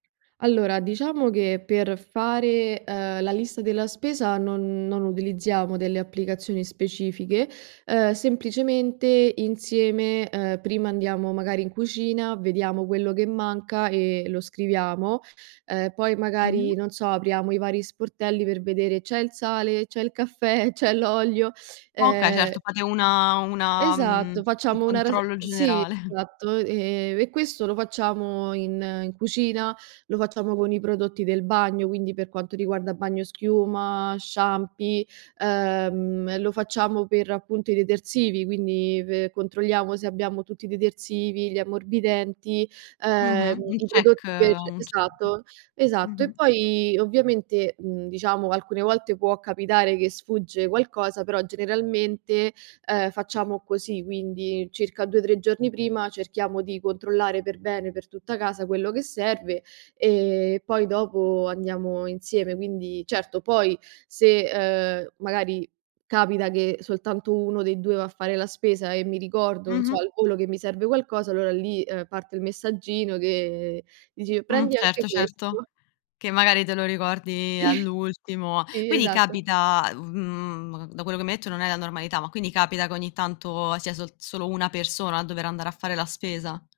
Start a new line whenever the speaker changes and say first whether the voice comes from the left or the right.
right: Allora, diciamo che per fare, uhm, la lista della spesa non non utilizziamo delle applicazioni specifiche. Uhm, semplicemente insieme, uhm, prima andiamo magari in cucina, vediamo quello che manca e lo scriviamo, uhm, poi
left: Mh-mh.
right: magari, non so, apriamo i vari sportelli per vedere: c'è il sale, c'è il caffè, c'è l'olio,
left: Okay,
right: ehm
left: certo. Fate una una, mhmm,
right: Esatto,
left: un
right: facciamo una ras
left: controllo
right: sì,
left: generale.
right: esatto, e e questo lo facciamo in in cucina, lo facciamo con i prodotti del bagno, quindi per quanto riguarda bagnoschiuma, shampi, ehm, lo facciamo per appunto i detersivi, quindi pe controlliamo se abbiamo tutti i detersivi, gli ammorbidenti, uhm,
left: Mh-mh, un
right: i
left: check
right: prodotti per
left: un check.
right: esatto esatto. E
left: Mh-mh.
right: poi, ovviamente, mhmm, diciamo, alcune volte può capitare che sfugge qualcosa, però generalmente, uhm, facciamo così, quindi circa 2, 3 giorni prima cerchiamo di controllare per bene, per tutta casa, quello che serve e poi dopo andiamo insieme. Quindi, certo, poi se, uhm, magari capita che soltanto 1 dei 2 va a fare la spesa e mi ricordo, non so,
left: Mh-mh.
right: al volo che mi serve qualcosa, allora lì, uhm, parte il messaggino che dici:
left: Mh,
right: “Prendi anche
left: certo certo.
right: questo”.
left: Che magari te lo ricordi
right: Sì.
left: all'ultimo.
right: Sì,
left: Quindi
right: esatto.
left: capita, mhmm, da quello che mi hai detto non è la normalità, ma quindi capita che ogni tanto sia sol solo una persona a dover andare a fare la spesa?